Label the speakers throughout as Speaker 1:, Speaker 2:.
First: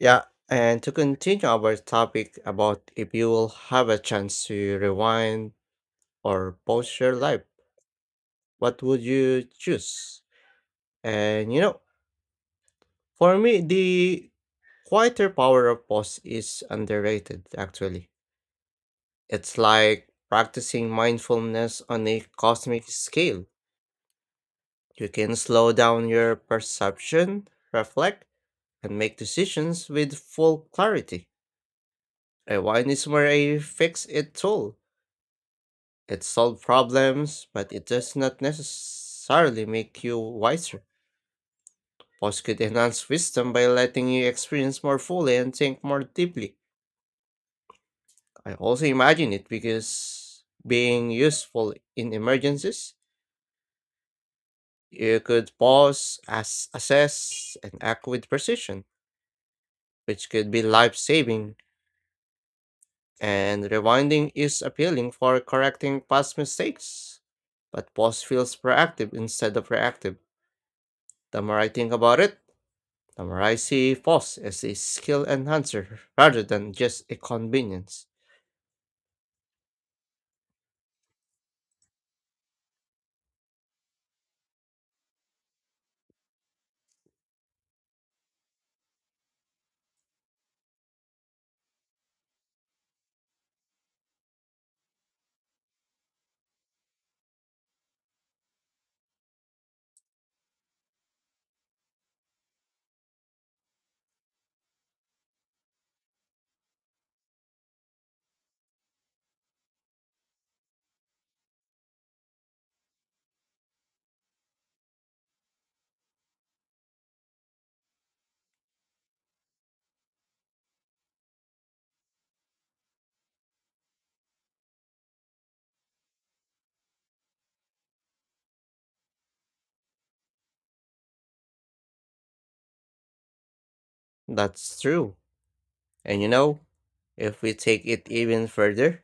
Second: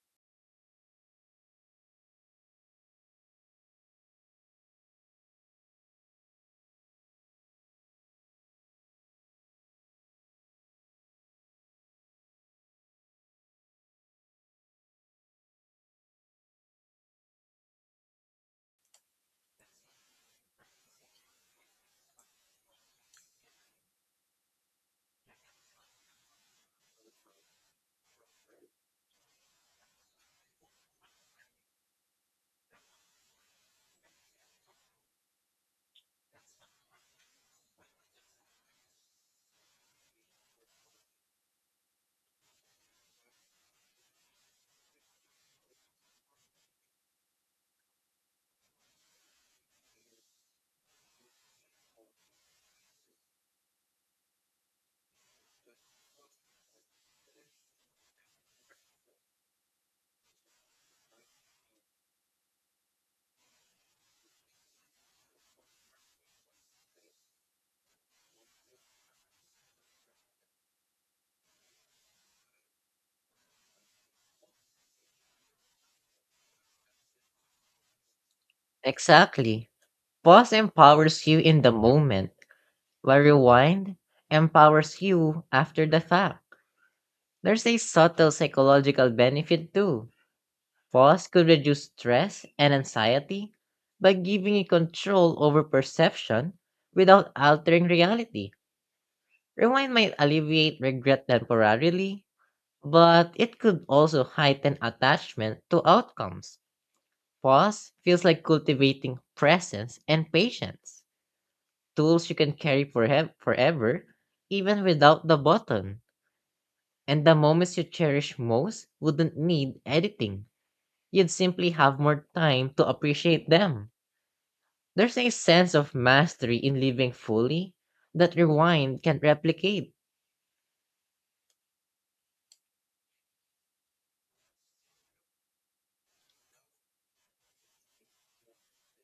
Speaker 1: Yeah, and to continue our topic about if you will have a chance to rewind or pause your life, what would you choose? And you know, for me, the quieter power of pause is underrated actually. It's like practicing mindfulness on a cosmic scale. You can slow down your perception, reflect, and make decisions with full clarity. Rewind is more a fix it tool. It solves problems, but it does not necessarily make you wiser. Books could enhance wisdom by letting you experience more fully and think more deeply. I also imagine it because being useful in emergencies, you could pause, assess, and act with precision, which could be life saving. And rewinding is appealing for correcting past mistakes, but pause feels proactive instead of reactive. The more I think about it, The I see FOSS as a skill enhancer rather than just a convenience.
Speaker 2: Exactly. Pause empowers you in the moment, while rewind empowers you after the fact. There's a subtle psychological benefit too. Pause could reduce stress and anxiety by giving you control over perception without altering reality. Rewind might alleviate regret temporarily, but it could also heighten attachment to outcomes. Pause feels like cultivating presence and patience, tools you can carry forever, even without the button. And the moments you cherish most wouldn't need editing. You'd simply have more time to appreciate them. There's a sense of mastery in living fully that rewind can't replicate.
Speaker 1: That's true. And you know, if we take it even further,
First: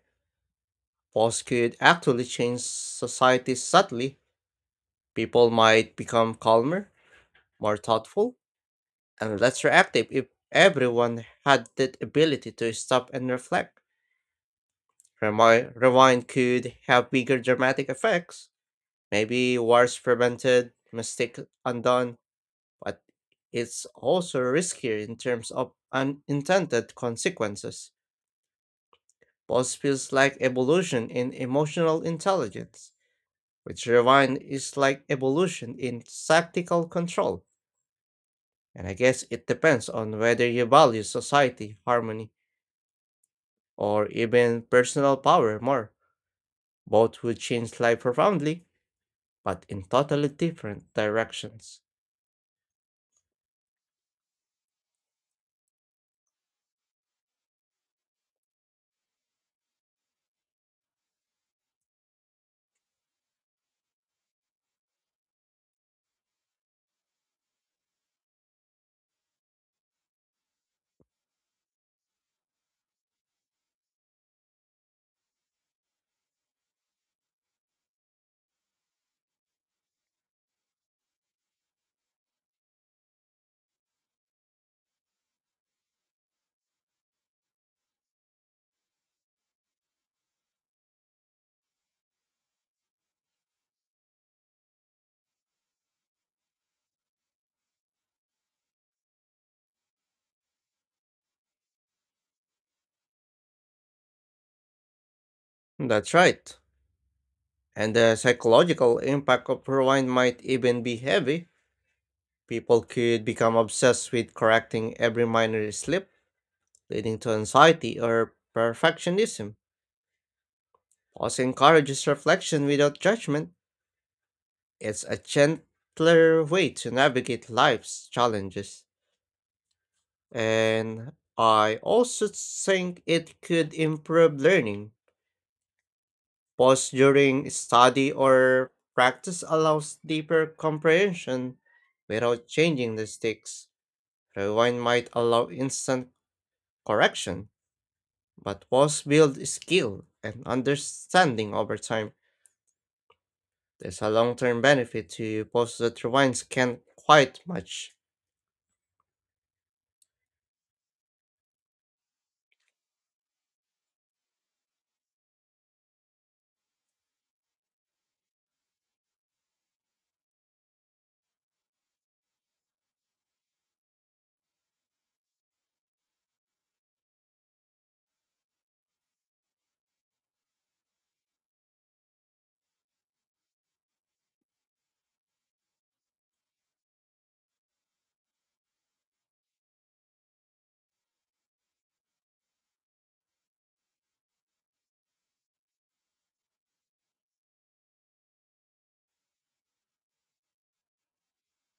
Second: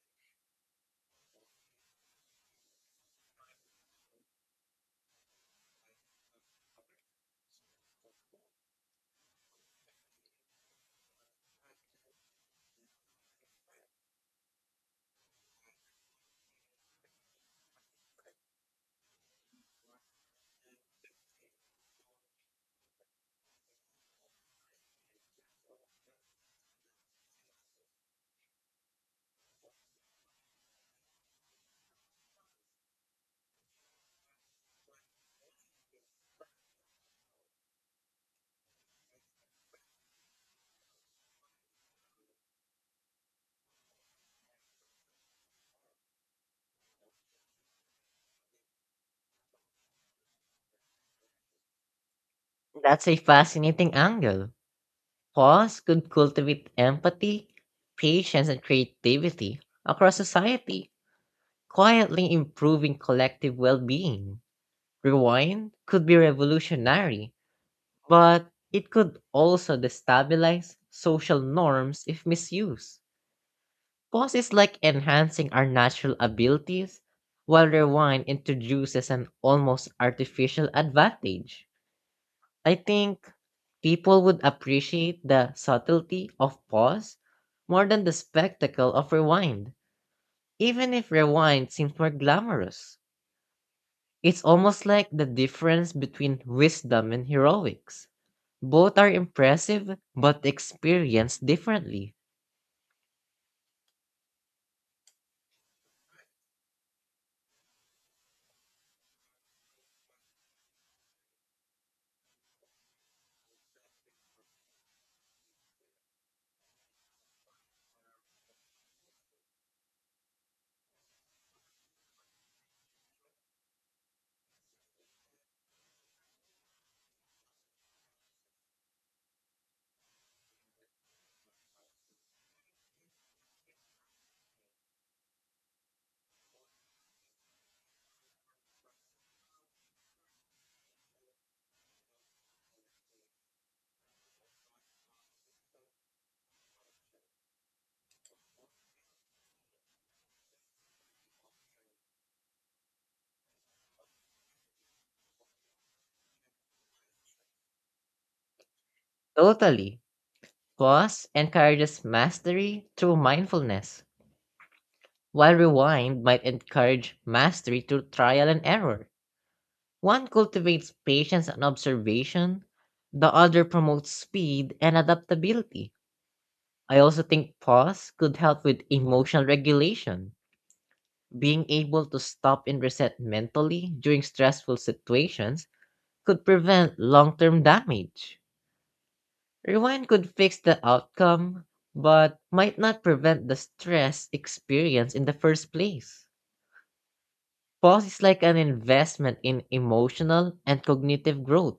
Speaker 1: FOSS could actually change society subtly. People might become calmer, more thoughtful, and less reactive if everyone had that ability to stop and reflect. Rewind could have bigger dramatic effects. Maybe wars prevented, mistakes undone, but it's also riskier in terms of unintended consequences. Pulse feels like evolution in emotional intelligence, which rewind is like evolution in tactical control. And I guess it depends on whether you value society, harmony, or even personal power more. Both would change life profoundly, but in totally different directions.
Speaker 2: That's a fascinating angle. Pause could cultivate empathy, patience, and creativity across society, quietly improving collective well being. Rewind could be revolutionary, but it could also destabilize social norms if misused. Pause is like enhancing our natural abilities, while rewind introduces an almost artificial advantage. I think people would appreciate the subtlety of pause more than the spectacle of rewind, even if rewind seems more glamorous. It's almost like the difference between wisdom and heroics. Both are impressive, but experienced differently.
Speaker 1: That's right. And the psychological impact of rewind might even be heavy. People could become obsessed with correcting every minor slip, leading to anxiety or perfectionism. Pause encourages reflection without judgment. It's a gentler way to navigate life's challenges. And I also think it could improve learning. Pause during study or practice allows deeper comprehension without changing the sticks. Rewind might allow instant correction. But walls build skill and understanding over time. There's a long term benefit to posts that rewinds can't quite match.
Speaker 2: Totally. Pause encourages mastery through mindfulness, while rewind might encourage mastery through trial and error. One cultivates patience and observation, the other promotes speed and adaptability. I also think pause could help with emotional regulation. Being able to stop and reset mentally during stressful situations could prevent long term damage. Rewind could fix the outcome, but might not prevent the stress experienced in the first place. Pause is like an investment in emotional and cognitive growth,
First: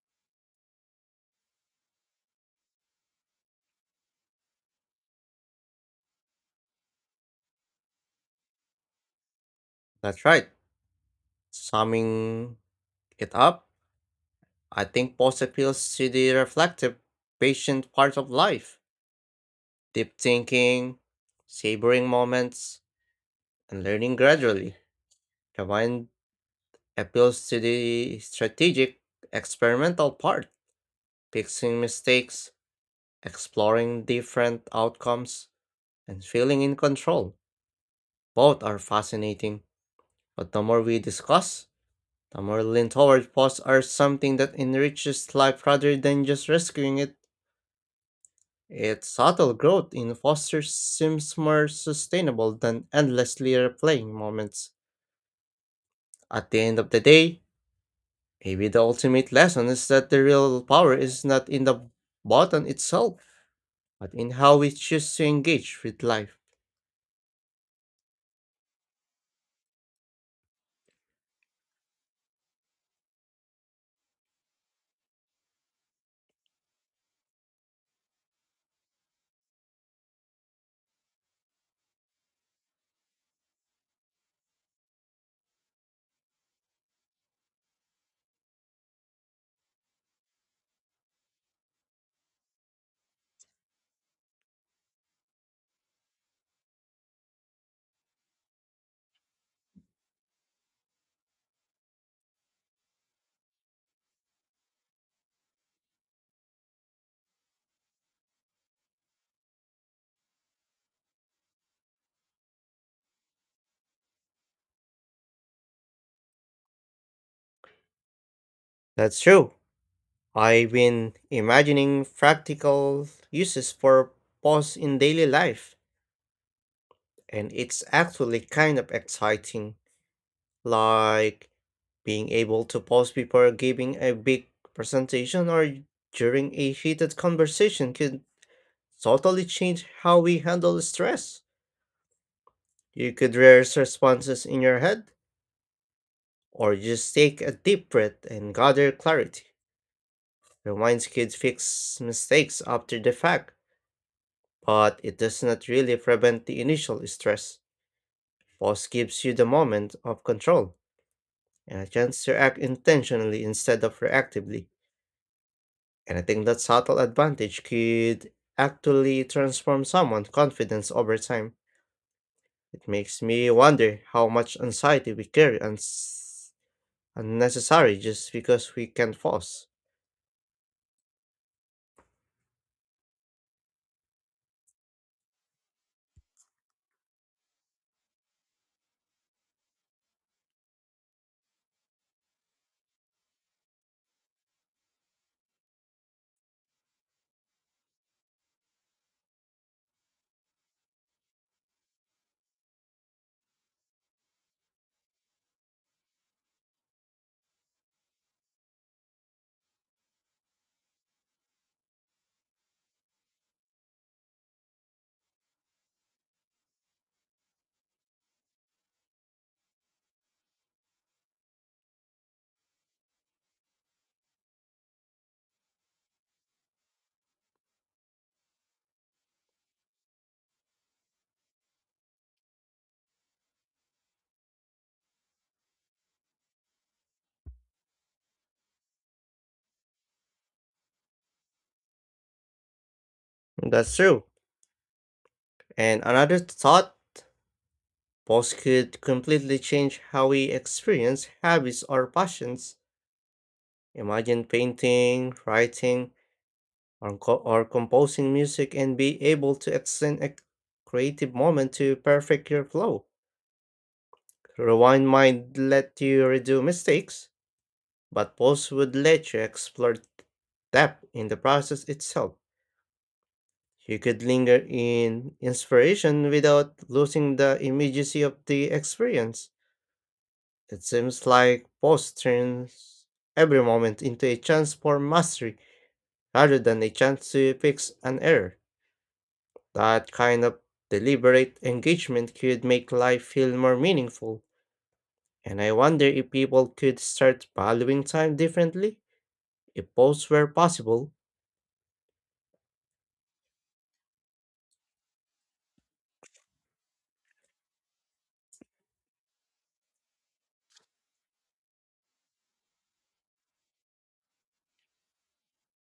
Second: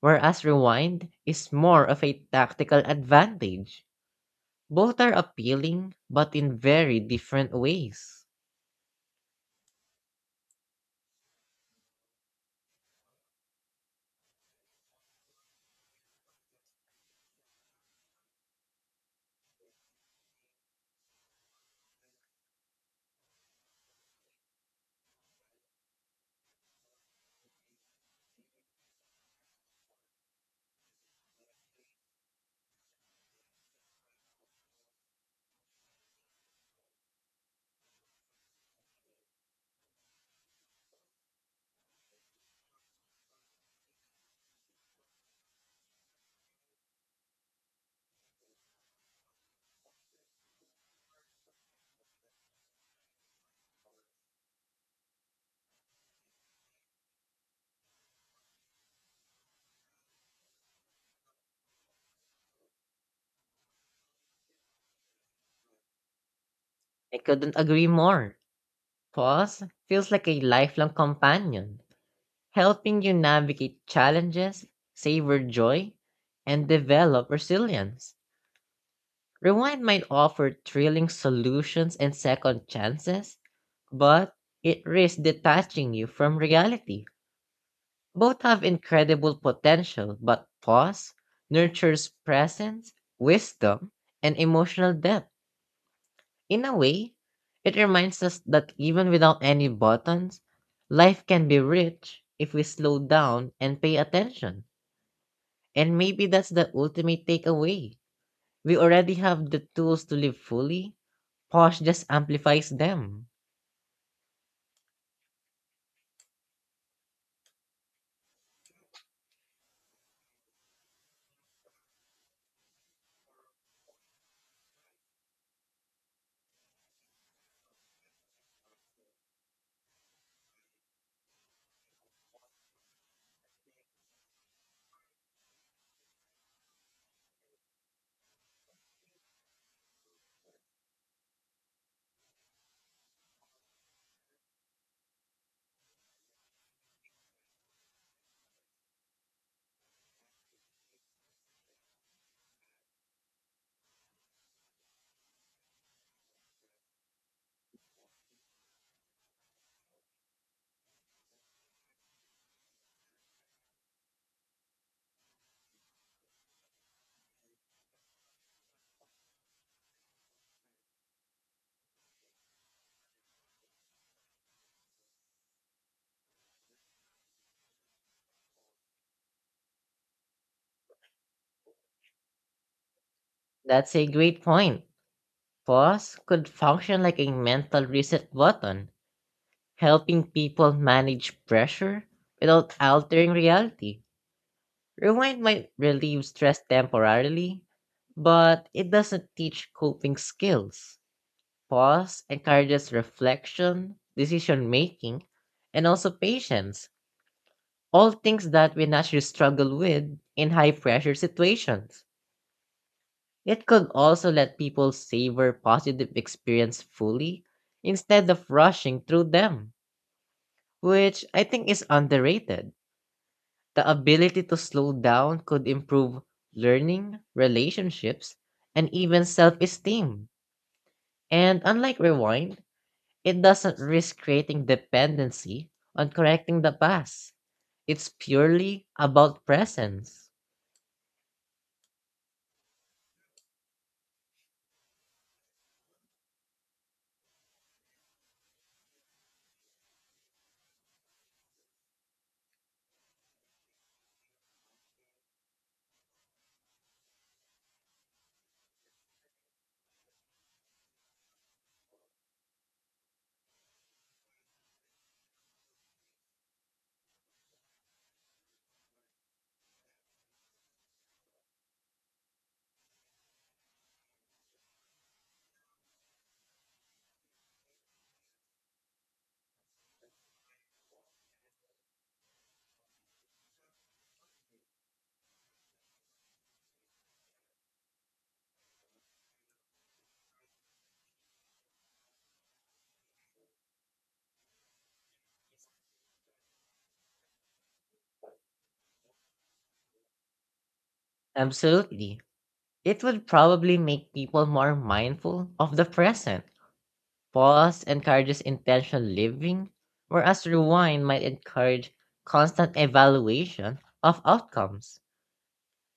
Speaker 2: whereas rewind is more of a tactical advantage. Both are appealing, but in very different ways.
Speaker 1: That's right. Summing it up, I think post appeals to the reflective, patient part of life, deep thinking, savoring moments, and learning gradually. Rewind appeals to the strategic, experimental part, fixing mistakes, exploring different outcomes and feeling in control. Both are fascinating, but the more we discuss, the more lean toward posts are something that enriches life rather than just rescuing it. Its subtle growth in Foster seems more sustainable than endlessly replaying moments. At the end of the day, maybe the ultimate lesson is that the real power is not in the button itself, but in how we choose to engage with life.
Speaker 2: I couldn't agree more. Pause feels like a lifelong companion, helping you navigate challenges, savor joy, and develop resilience. Rewind might offer thrilling solutions and second chances, but it risks detaching you from reality. Both have incredible potential, but pause nurtures presence, wisdom, and emotional depth. In a way, it reminds us that even without any buttons, life can be rich if we slow down and pay attention. And maybe that's the ultimate takeaway. We already have the tools to live fully. Pause just amplifies them.
Speaker 1: That's true. I've been imagining practical uses for pause in daily life, and it's actually kind of exciting, like being able to pause before giving a big presentation or during a heated conversation could totally change how we handle stress. You could rehearse responses in your head, or just take a deep breath and gather clarity. Reminds kids fix mistakes after the fact but it does not really prevent the initial stress. Pause gives you the moment of control and a chance to act intentionally instead of reactively. And I think that subtle advantage could actually transform someone's confidence over time. It makes me wonder how much anxiety we carry unnecessary just because we can pause.
Speaker 2: That's a great point. Pause could function like a mental reset button, helping people manage pressure without altering reality. Rewind might relieve stress temporarily, but it doesn't teach coping skills. Pause encourages reflection, decision making, and also patience, all things that we naturally struggle with in high pressure situations. It could also let people savor positive experience fully instead of rushing through them, which I think is underrated. The ability to slow down could improve learning, relationships, and even self esteem. And unlike rewind, it doesn't risk creating dependency on correcting the past. It's purely about presence.
Speaker 1: That's true. And another thought, pause could completely change how we experience habits or passions. Imagine painting, writing, or composing music and be able to extend a creative moment to perfect your flow. Rewind might let you redo mistakes, but pause would let you explore depth in the process itself. You could linger in inspiration without losing the immediacy of the experience. It seems like pause turns every moment into a chance for mastery rather than a chance to fix an error. That kind of deliberate engagement could make life feel more meaningful, and I wonder if people could start valuing time differently if pause were possible.
Speaker 2: Absolutely. It would probably make people more mindful of the present. Pause encourages intentional living, whereas rewind might encourage constant evaluation of outcomes.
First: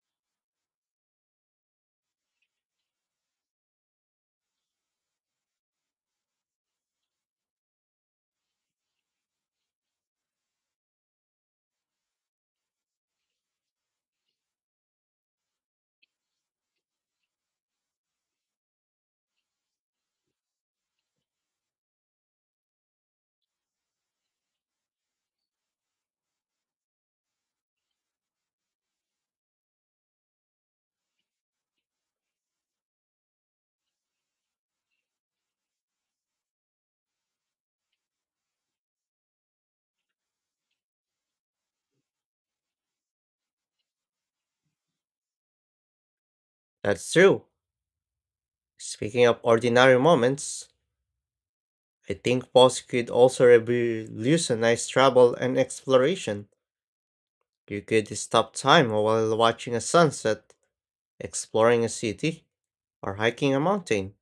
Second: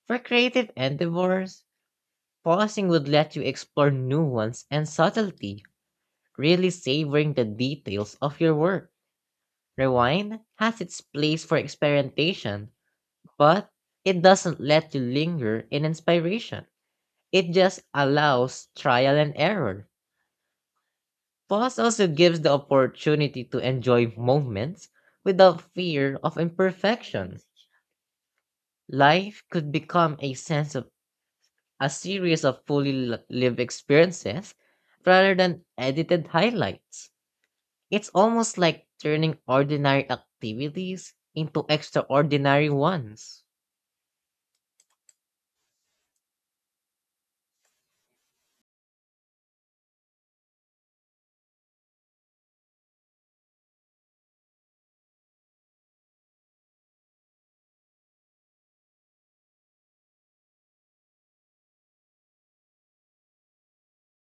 Speaker 2: For creative endeavors, pausing would let you explore nuance and subtlety, really savoring the details of your work. Rewind has its place for experimentation, but it doesn't let you linger in inspiration. It just allows trial and error. Pause also gives the opportunity to enjoy moments without fear of imperfection. Life could become a sense of a series of lived experiences rather than edited highlights. It's almost like turning ordinary activities into extraordinary ones.
Speaker 1: That's true. Speaking of ordinary moments, I think pause could also revolutionize travel and exploration. You could stop time while watching a sunset, exploring a city, or hiking a mountain,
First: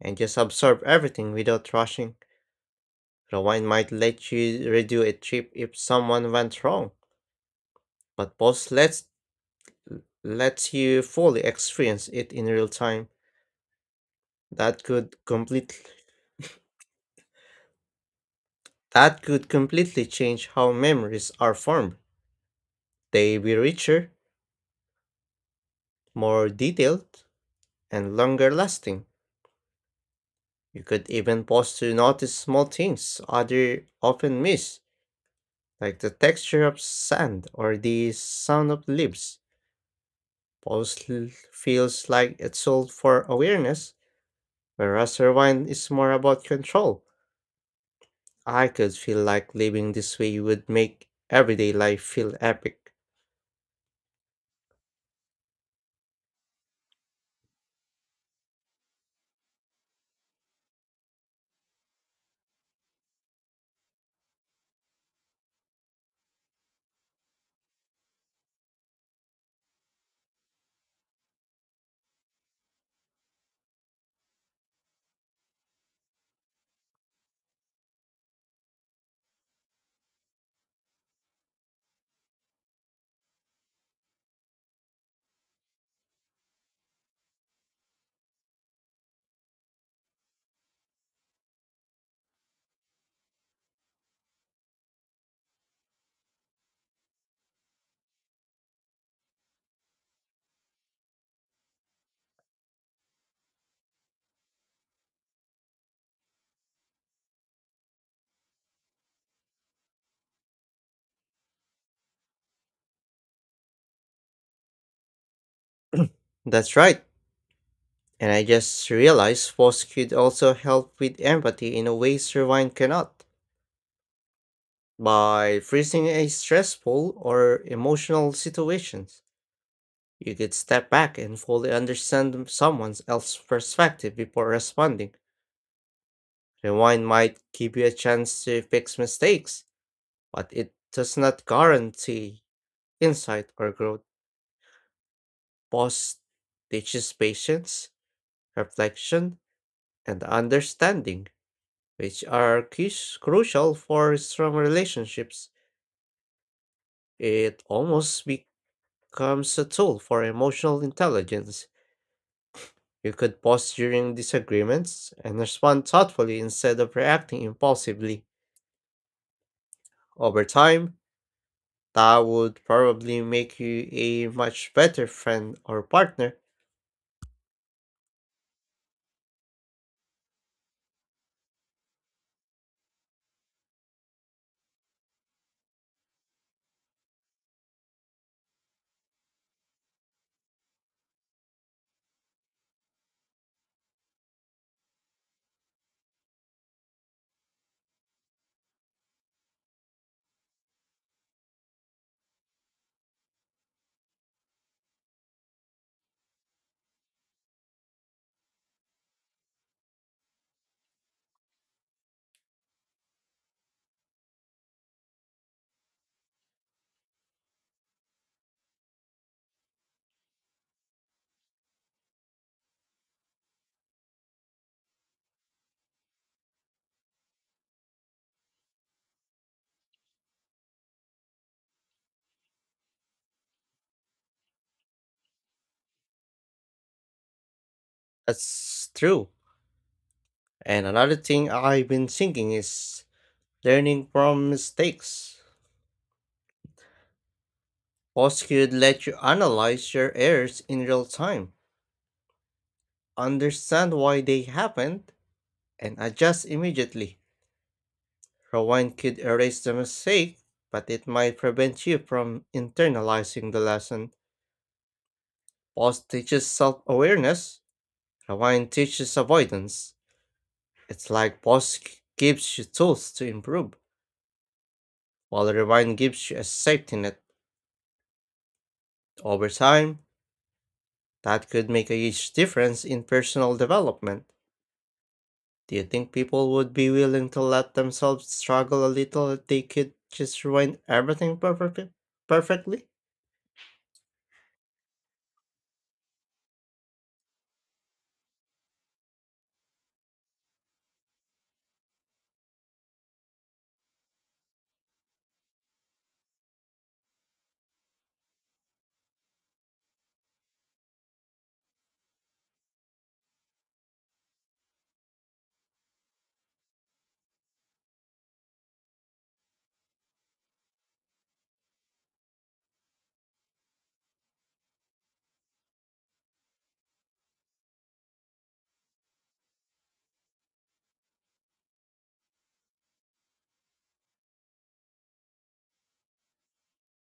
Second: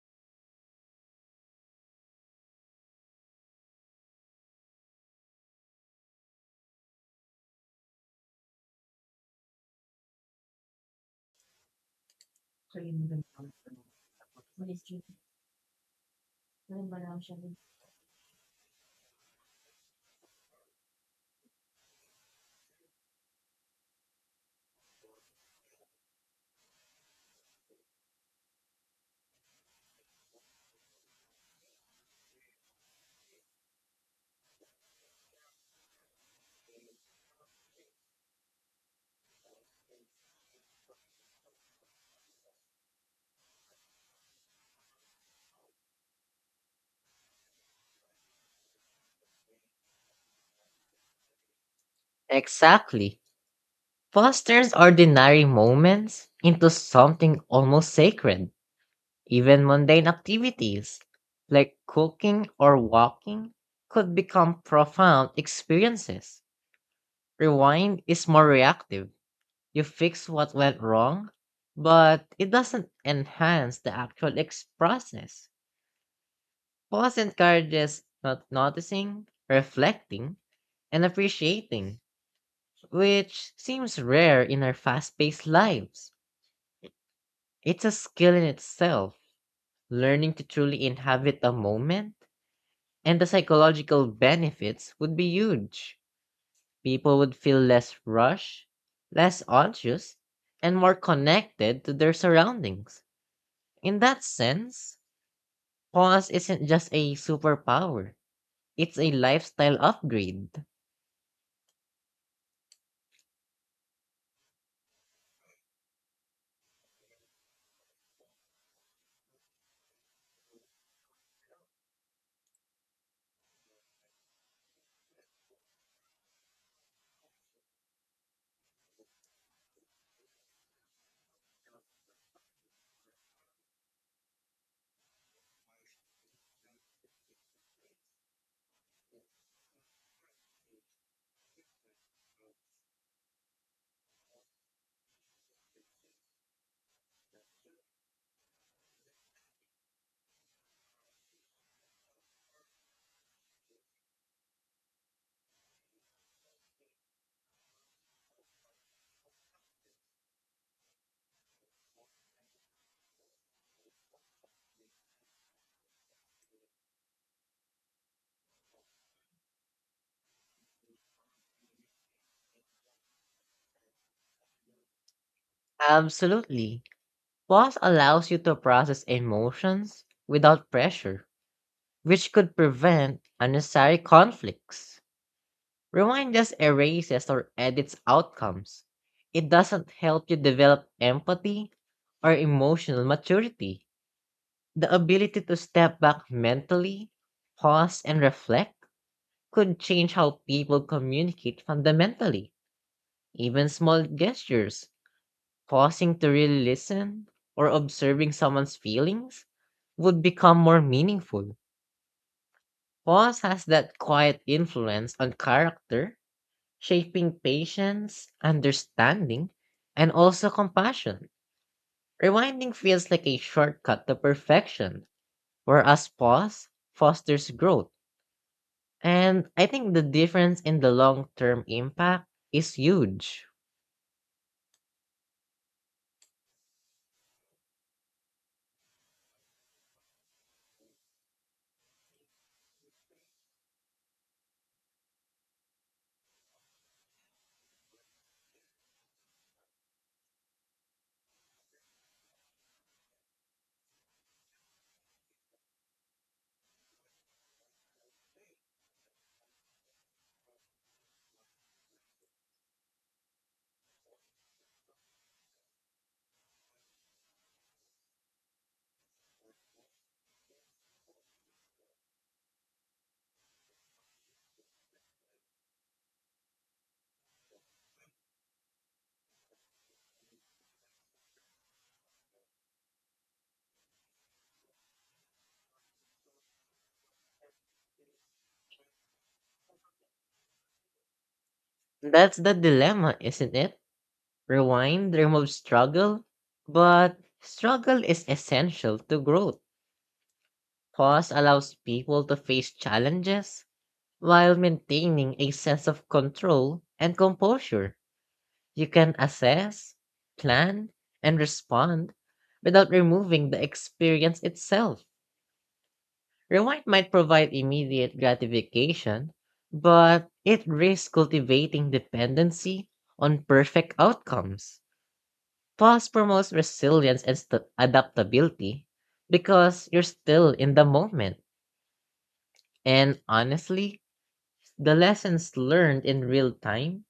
Speaker 1: and just absorb everything without rushing. Rewind might let you redo a trip if someone went wrong, but pause lets lets you fully experience it in real time. That could completely that could completely change how memories are formed. They be richer, more detailed, and longer lasting. You could even pause to notice small things others often miss, like the texture of sand or the sound of leaves. Feels like it's all for awareness. Whereas Rewind is more about control. I could feel like living this way would make everyday life feel epic.
Speaker 2: Exactly. Fosters ordinary moments into something almost sacred. Even mundane activities like cooking or walking could become profound experiences. Rewind is more reactive. You fix what went wrong, but it doesn't enhance the process. Pause encourages not noticing, reflecting, and appreciating, which seems rare in our fast paced lives. It's a skill in itself, learning to truly inhabit a moment. And the psychological benefits would be huge. People would feel less rushed, less anxious, and more connected to their surroundings. In that sense, pause isn't just a superpower, it's a lifestyle upgrade.
Speaker 1: That's right. And I just realized Force could also help with empathy in a way Rewind cannot. By freezing a stressful or emotional situations, you could step back and fully understand someone else's perspective before responding. Rewind might give you a chance to fix mistakes, but it does not guarantee insight or growth. Pause teaches patience, reflection, and understanding, which are crucial for strong relationships. It almost becomes a tool for emotional intelligence. You could pause during disagreements and respond thoughtfully instead of reacting impulsively. Over time, that would probably make you a much better friend or partner.
Speaker 2: Absolutely. Pause allows you to process emotions without pressure, which could prevent unnecessary conflicts. Rewind just erases or edits outcomes. It doesn't help you develop empathy or emotional maturity. The ability to step back mentally, pause, and reflect could change how people communicate fundamentally. Even small gestures, pausing to really listen or observing someone's feelings, would become more meaningful. Pause has that quiet influence on character, shaping patience, understanding, and also compassion. Rewinding feels like a shortcut to perfection, whereas pause fosters growth. And I think the difference in the long term impact is huge.
Speaker 1: That's true. And another thing I've been thinking is learning from mistakes. Post could let you analyze your errors in real time, understand why they happened, and adjust immediately. Rewind could erase the mistake, but it might prevent you from internalizing the lesson. Pause teaches self awareness, rewind teaches avoidance. It's like gives you tools to improve, while rewind gives you a safety net. Over time, that could make a huge difference in personal development. Do you think people would be willing to let themselves struggle a little if they could just ruin everything perfectly?
Speaker 2: That's the
Speaker 1: Perfectly?
Speaker 2: dilemma, isn't it? Rewind removes struggle, but struggle is essential to growth. Pause allows people to face challenges while maintaining a sense of control and composure. You can assess, plan, and respond without removing the experience itself. Rewind might provide immediate gratification, but it risks cultivating dependency on perfect outcomes. Pause promotes resilience and adaptability because you're still in the moment. And honestly, the lessons learned in real time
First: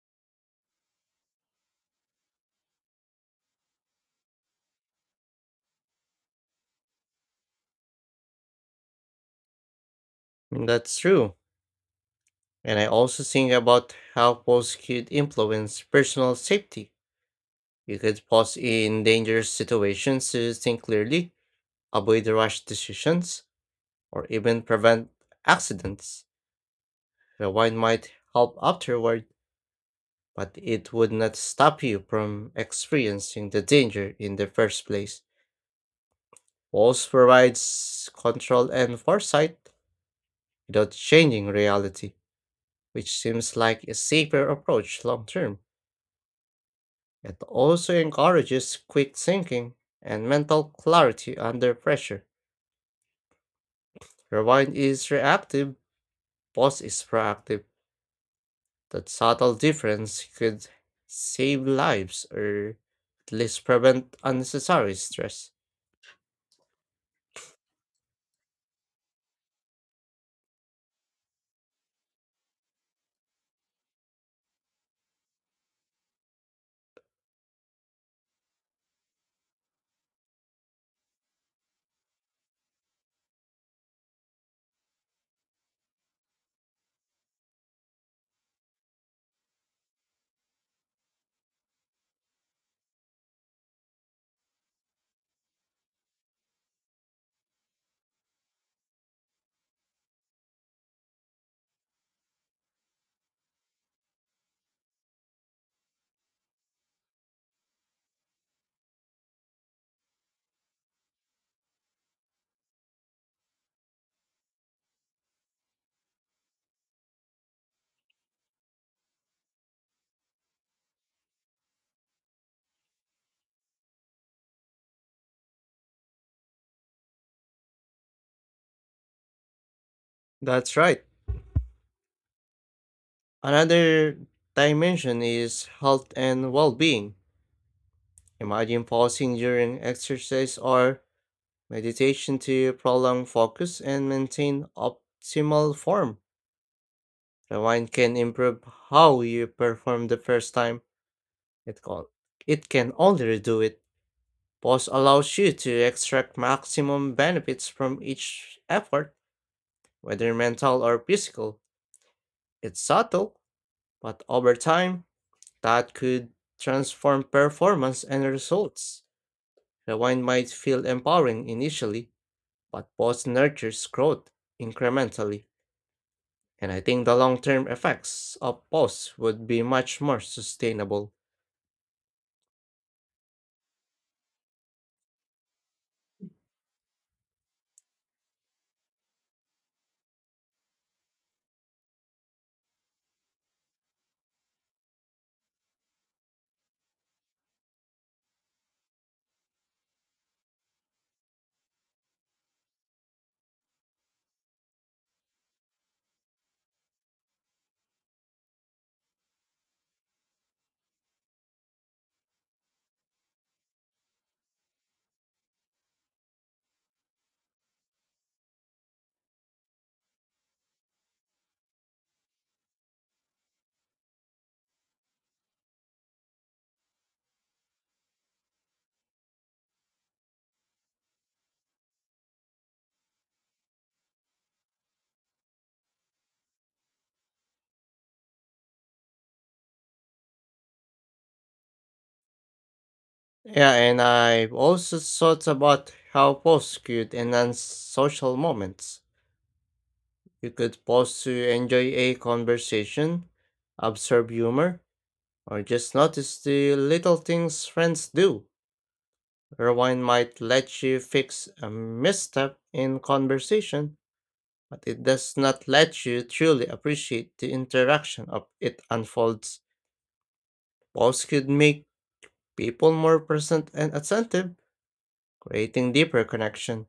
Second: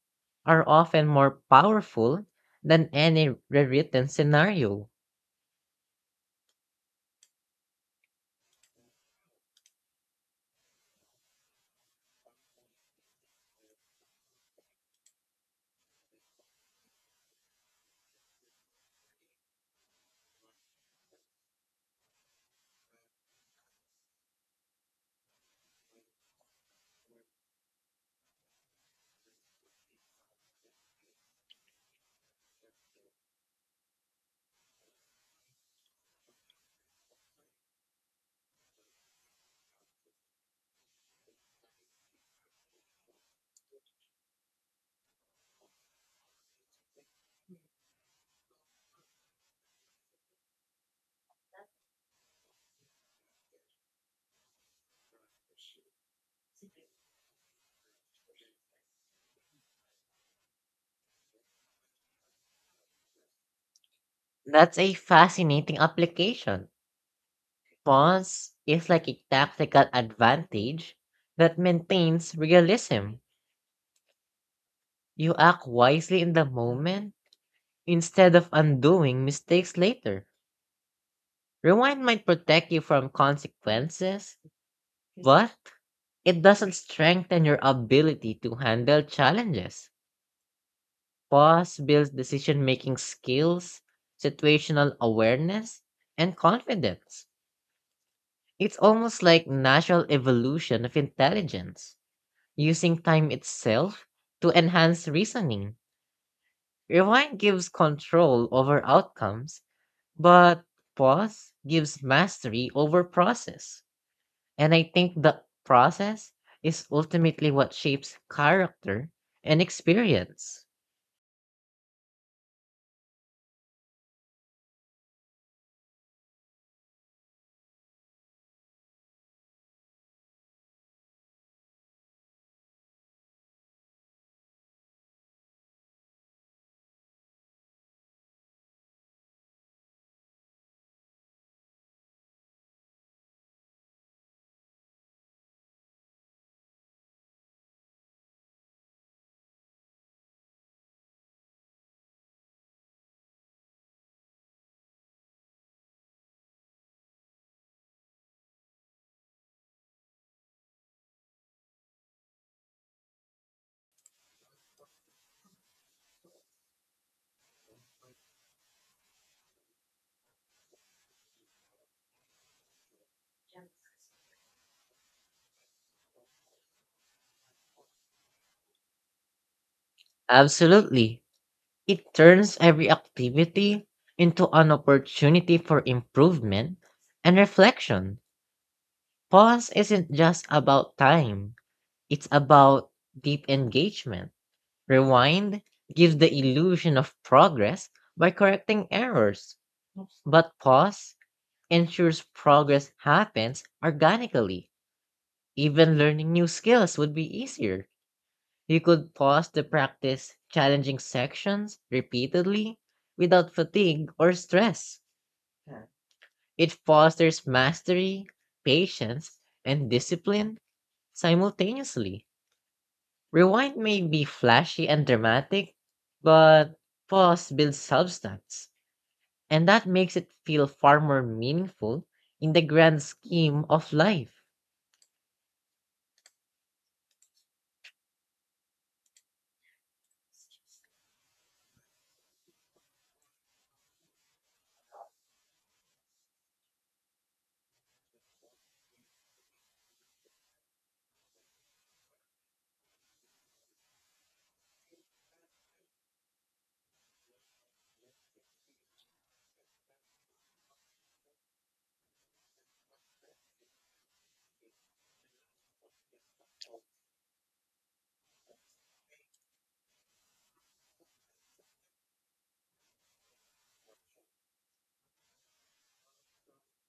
Speaker 2: are often more powerful than any rewritten scenario.
Speaker 1: I mean, that's true. And I also think about how posts could influence personal safety. You could pause in dangerous situations to think clearly, avoid rash decisions, or even prevent accidents. Rewind might help afterward, but it would not stop you from experiencing the danger in the first place. Walls provides control and foresight without changing reality, which seems like a safer approach long term. It also encourages quick thinking and mental clarity under pressure. Rewind is reactive, pause is proactive. That subtle difference could save lives or at least prevent
Speaker 2: That's a
Speaker 1: unnecessary stress.
Speaker 2: fascinating application. Pause is like a tactical advantage that maintains realism. You act wisely in the moment instead of undoing mistakes later. Rewind might protect you from consequences, but it doesn't strengthen your ability to handle challenges. Pause builds decision making skills, situational awareness, and confidence. It's almost like natural evolution of intelligence, using time itself to enhance reasoning. Rewind gives control over outcomes, but pause gives mastery over process. And I think the process is ultimately what shapes character and experience.
Speaker 1: That's right. Another dimension is health and well being. Imagine pausing during exercise or meditation to prolong focus and maintain optimal form. Rewind can improve how you perform the first time. It can, it can only redo it. Pause allows you to extract maximum benefits from each effort, whether mental or physical. It's subtle, but over time, that could transform performance and results. Rewind might feel empowering initially but both nurtures growth incrementally, and I think the long term effects of both would be much more sustainable.
Speaker 2: Absolutely. It turns every activity into an opportunity for improvement and reflection. Pause isn't just about time, it's about deep engagement. Rewind gives the illusion of progress by correcting errors, but pause ensures progress happens organically. Even learning new skills would be easier. You could pause to practice challenging sections repeatedly without fatigue or stress. It fosters mastery, patience, and discipline simultaneously. Rewind may be flashy and dramatic, but pause builds substance, and that makes it feel far more meaningful in the grand scheme of life.
Speaker 1: Yeah, and I've also thought about how posts could enhance social moments. You could pause to enjoy a conversation, observe humor, or just notice the little things friends do. Rewind might let you fix a misstep in conversation but it does not let you truly appreciate the interaction of it unfolds. Posts could make people more present and attentive, creating deeper connection.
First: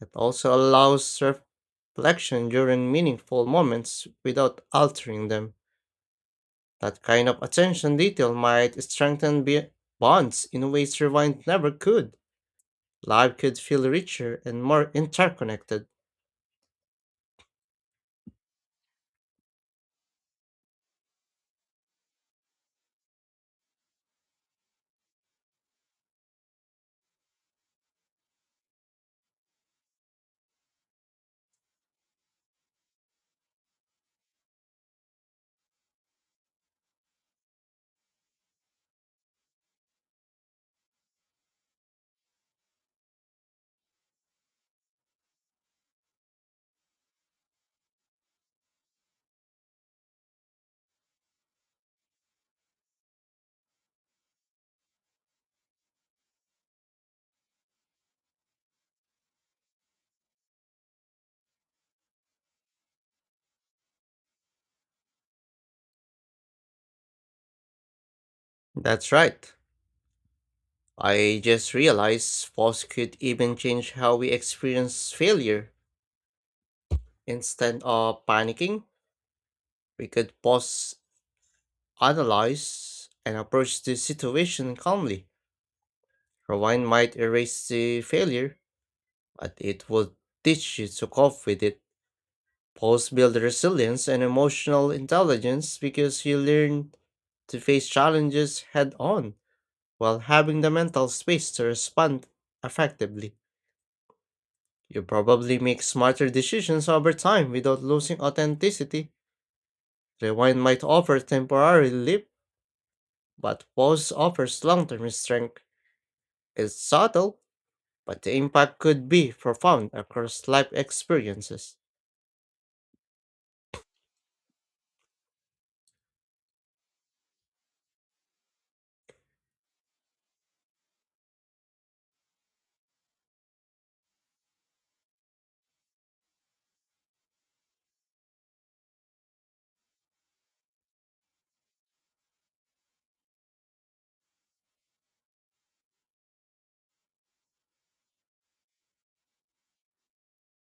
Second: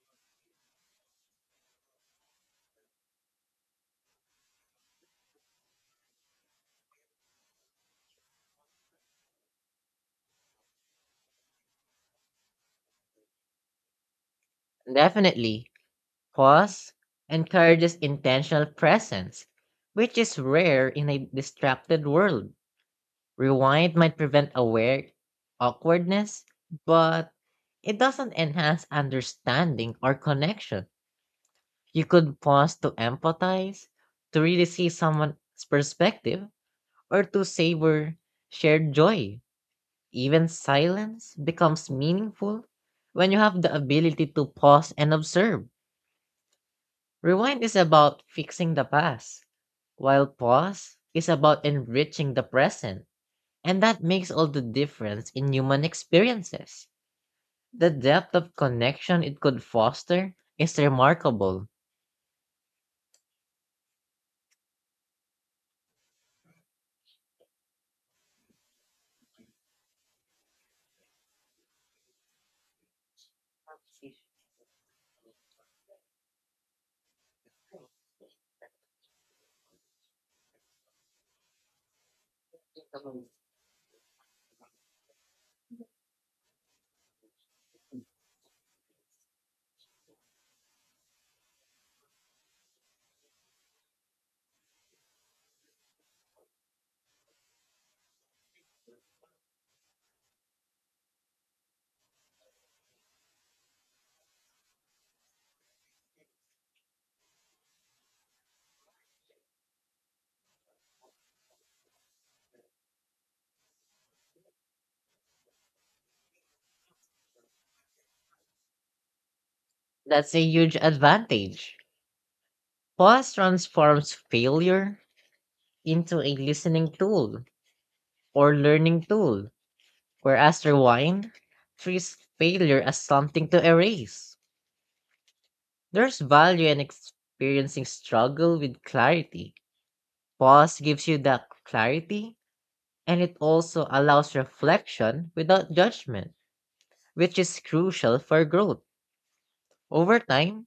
Speaker 1: It also allows reflection during meaningful moments without altering them. That kind of attention detail might strengthen bonds in ways rewind never could. Life could feel richer and more
Speaker 2: Definitely,
Speaker 1: interconnected.
Speaker 2: pause encourages intentional presence, which is rare in a distracted world. Rewind might prevent aware awkwardness, but it doesn't enhance understanding or connection. You could pause to empathize, to really see someone's perspective, or to savor shared joy. Even silence becomes meaningful when you have the ability to pause and observe. Rewind is about fixing the past, while pause is about enriching the present. And that makes all the difference in human experiences. The depth of connection it could foster is remarkable.
Speaker 1: That's right. I just realized falls could even change how we experience failure. Instead of panicking, we could pause, analyze, and approach the situation calmly. Rewind might erase the failure, but it would teach you to cope with it. Pause build resilience and emotional intelligence because you learn to face challenges head on while having the mental space to respond effectively. You probably make smarter decisions over time without losing authenticity. Rewind might offer temporary relief, but pause offers long term strength. It's subtle, but the impact could be profound
Speaker 2: That's a
Speaker 1: across life
Speaker 2: huge
Speaker 1: experiences.
Speaker 2: advantage. Pause transforms failure into a listening tool or learning tool, whereas rewind treats failure as something to erase. There's value in experiencing struggle with clarity. Pause gives you that clarity, and it also allows reflection without judgment, which is crucial for growth. Over time,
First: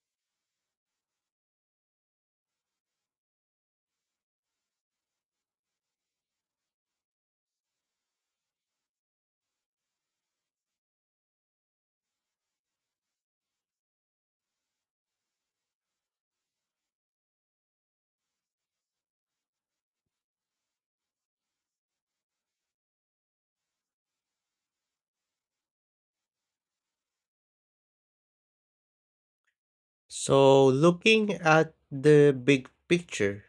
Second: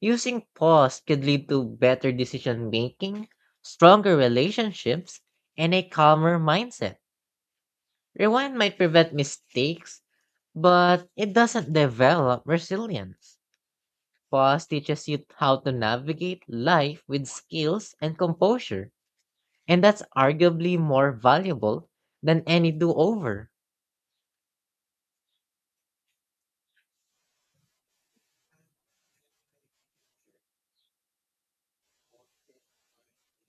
Speaker 2: using pause could lead to better decision making, stronger relationships, and a calmer mindset. Rewind might prevent mistakes, but it doesn't develop resilience. Pause teaches you how to navigate life with skills and composure, and that's arguably more valuable than any do over.
Speaker 1: So, looking at the big picture,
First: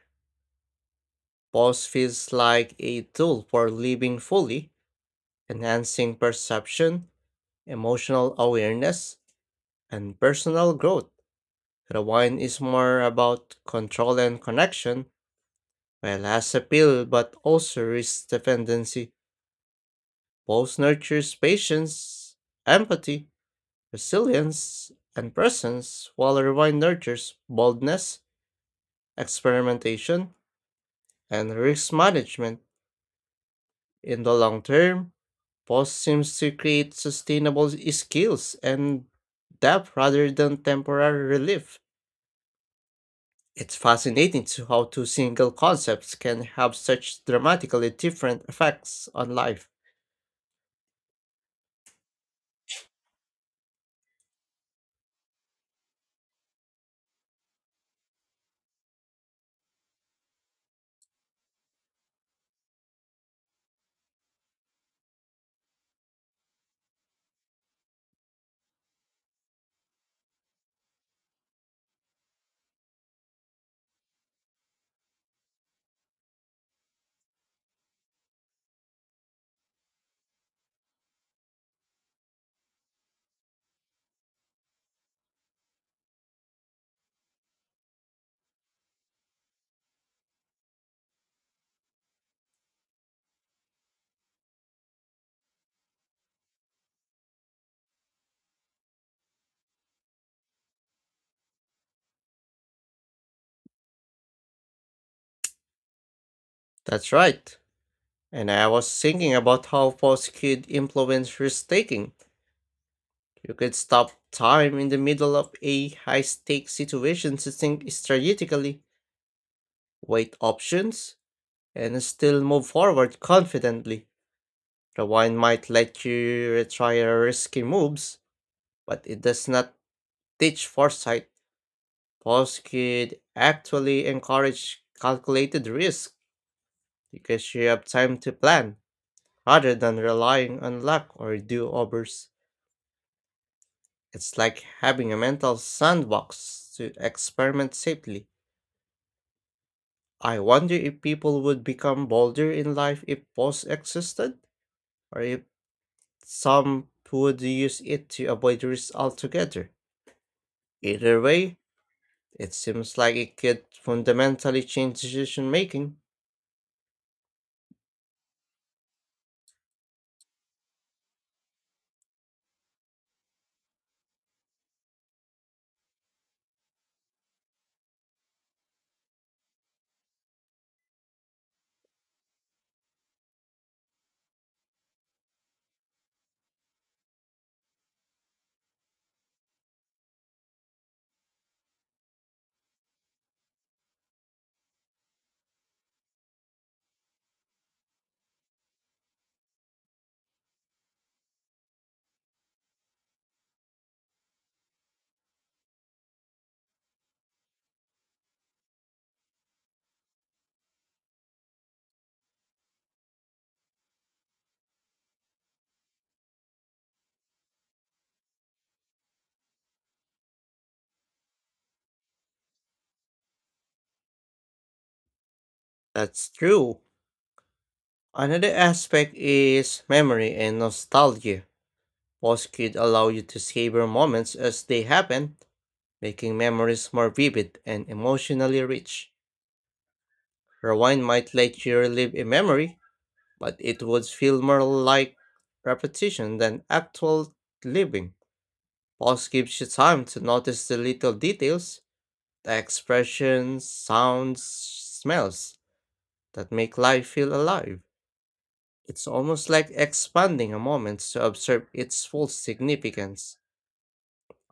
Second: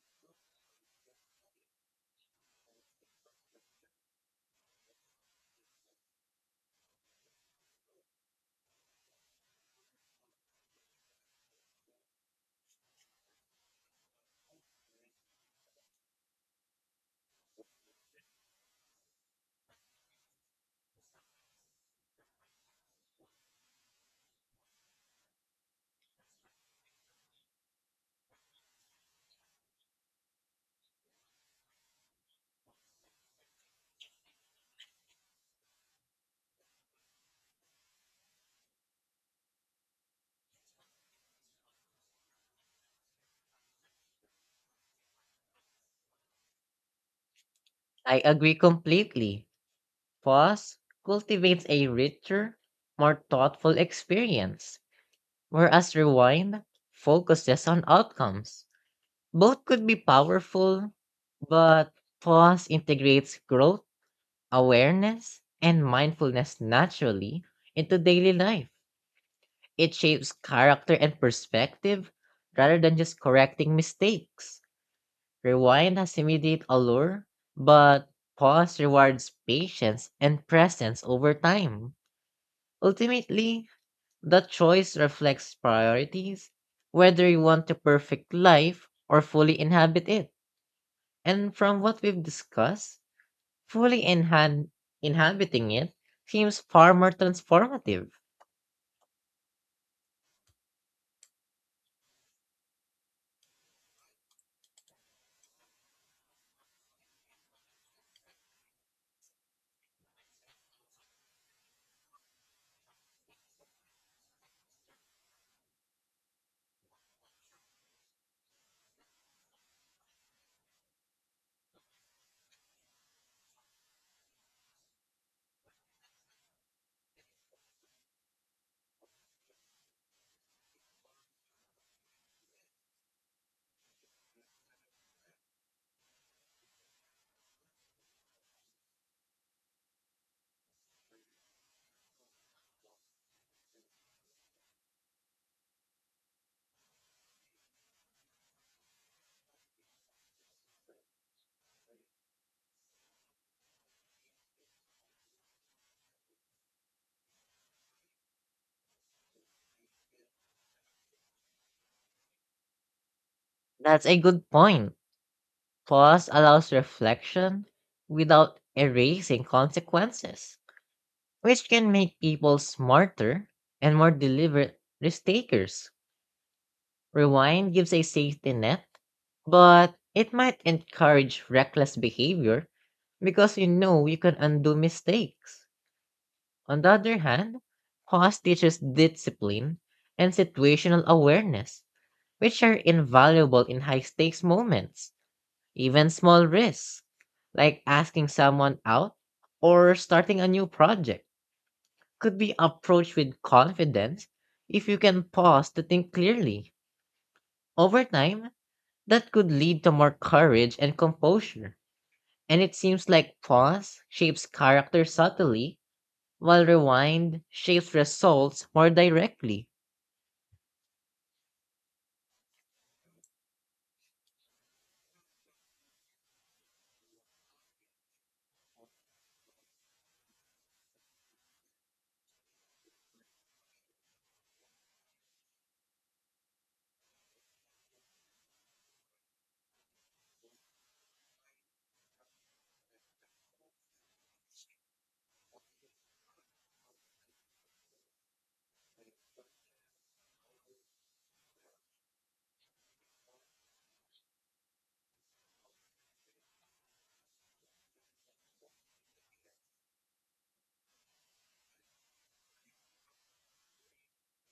Speaker 1: pause feels like a tool for living fully, enhancing perception, emotional awareness, and personal growth. Rewind is more about control and connection, while has appeal but also risks dependency. Both nurtures patience, empathy, resilience, and presence, while rewind nurtures boldness, experimentation, and risk management. In the long term, both seems to create sustainable skills and depth rather than temporary relief. It's fascinating to how two single concepts can have such dramatically
Speaker 2: I
Speaker 1: different
Speaker 2: agree
Speaker 1: effects on
Speaker 2: completely.
Speaker 1: life.
Speaker 2: Pause cultivates a richer, more thoughtful experience, whereas rewind focuses on outcomes. Both could be powerful, but pause integrates growth, awareness, and mindfulness naturally into daily life. It shapes character and perspective rather than just correcting mistakes. Rewind has immediate allure, but pause rewards patience and presence over time. Ultimately, the choice reflects priorities, whether you want a perfect life or fully inhabit it. And from what we've discussed, Fully inhan- inhabiting it seems far more transformative.
Speaker 1: That's right. And I was thinking about how pause could influence risk taking. You could stop time in the middle of a high stakes situation to think strategically, weigh options, and still move forward confidently. Rewind might let you retry your risky moves, but it does not teach foresight. Pause could actually encourage calculated risk because you have time to plan rather than relying on luck or do overs. It's like having a mental sandbox to experiment safely. I wonder if people would become bolder in life if pause existed, or if some would use it to avoid risk altogether. Either way, it seems like it could
Speaker 2: That's a good
Speaker 1: fundamentally
Speaker 2: point.
Speaker 1: change decision making.
Speaker 2: Pause allows reflection without erasing consequences, which can make people smarter and more deliberate risk takers. Rewind gives a safety net, but it might encourage reckless behavior because you know you can undo mistakes. On the other hand, pause teaches discipline and situational awareness, which are invaluable in high stakes moments. Even small risks, like asking someone out or starting a new project, could be approached with confidence if you can pause to think clearly. Over time, that could lead to more courage and composure. And it seems like pause shapes character subtly, while rewind shapes results more directly.
Speaker 1: That's true. Another aspect is memory and nostalgia. Posts could allow you to savor moments as they happen, making memories more vivid and emotionally rich. Rewind might let you relive a memory, but it would feel more like repetition than actual living. Pause gives you time to notice the little details, the expressions, sounds, smells that make life feel alive. It's almost like expanding a moment to observe its full significance.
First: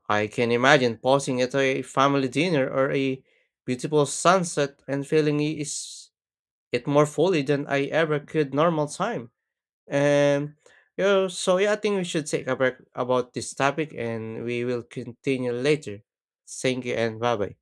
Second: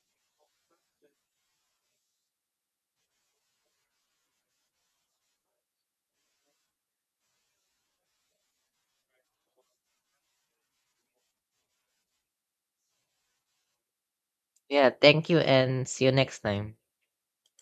Speaker 1: I can imagine pausing at a family dinner or a beautiful sunset and feeling I- is it more fully than I ever could normal time. And you know, so yeah, I think we should take a break about this topic and we will
Speaker 2: Yeah, thank you
Speaker 1: continue
Speaker 2: and
Speaker 1: later.
Speaker 2: see you next time.
Speaker 1: Thank you and bye bye.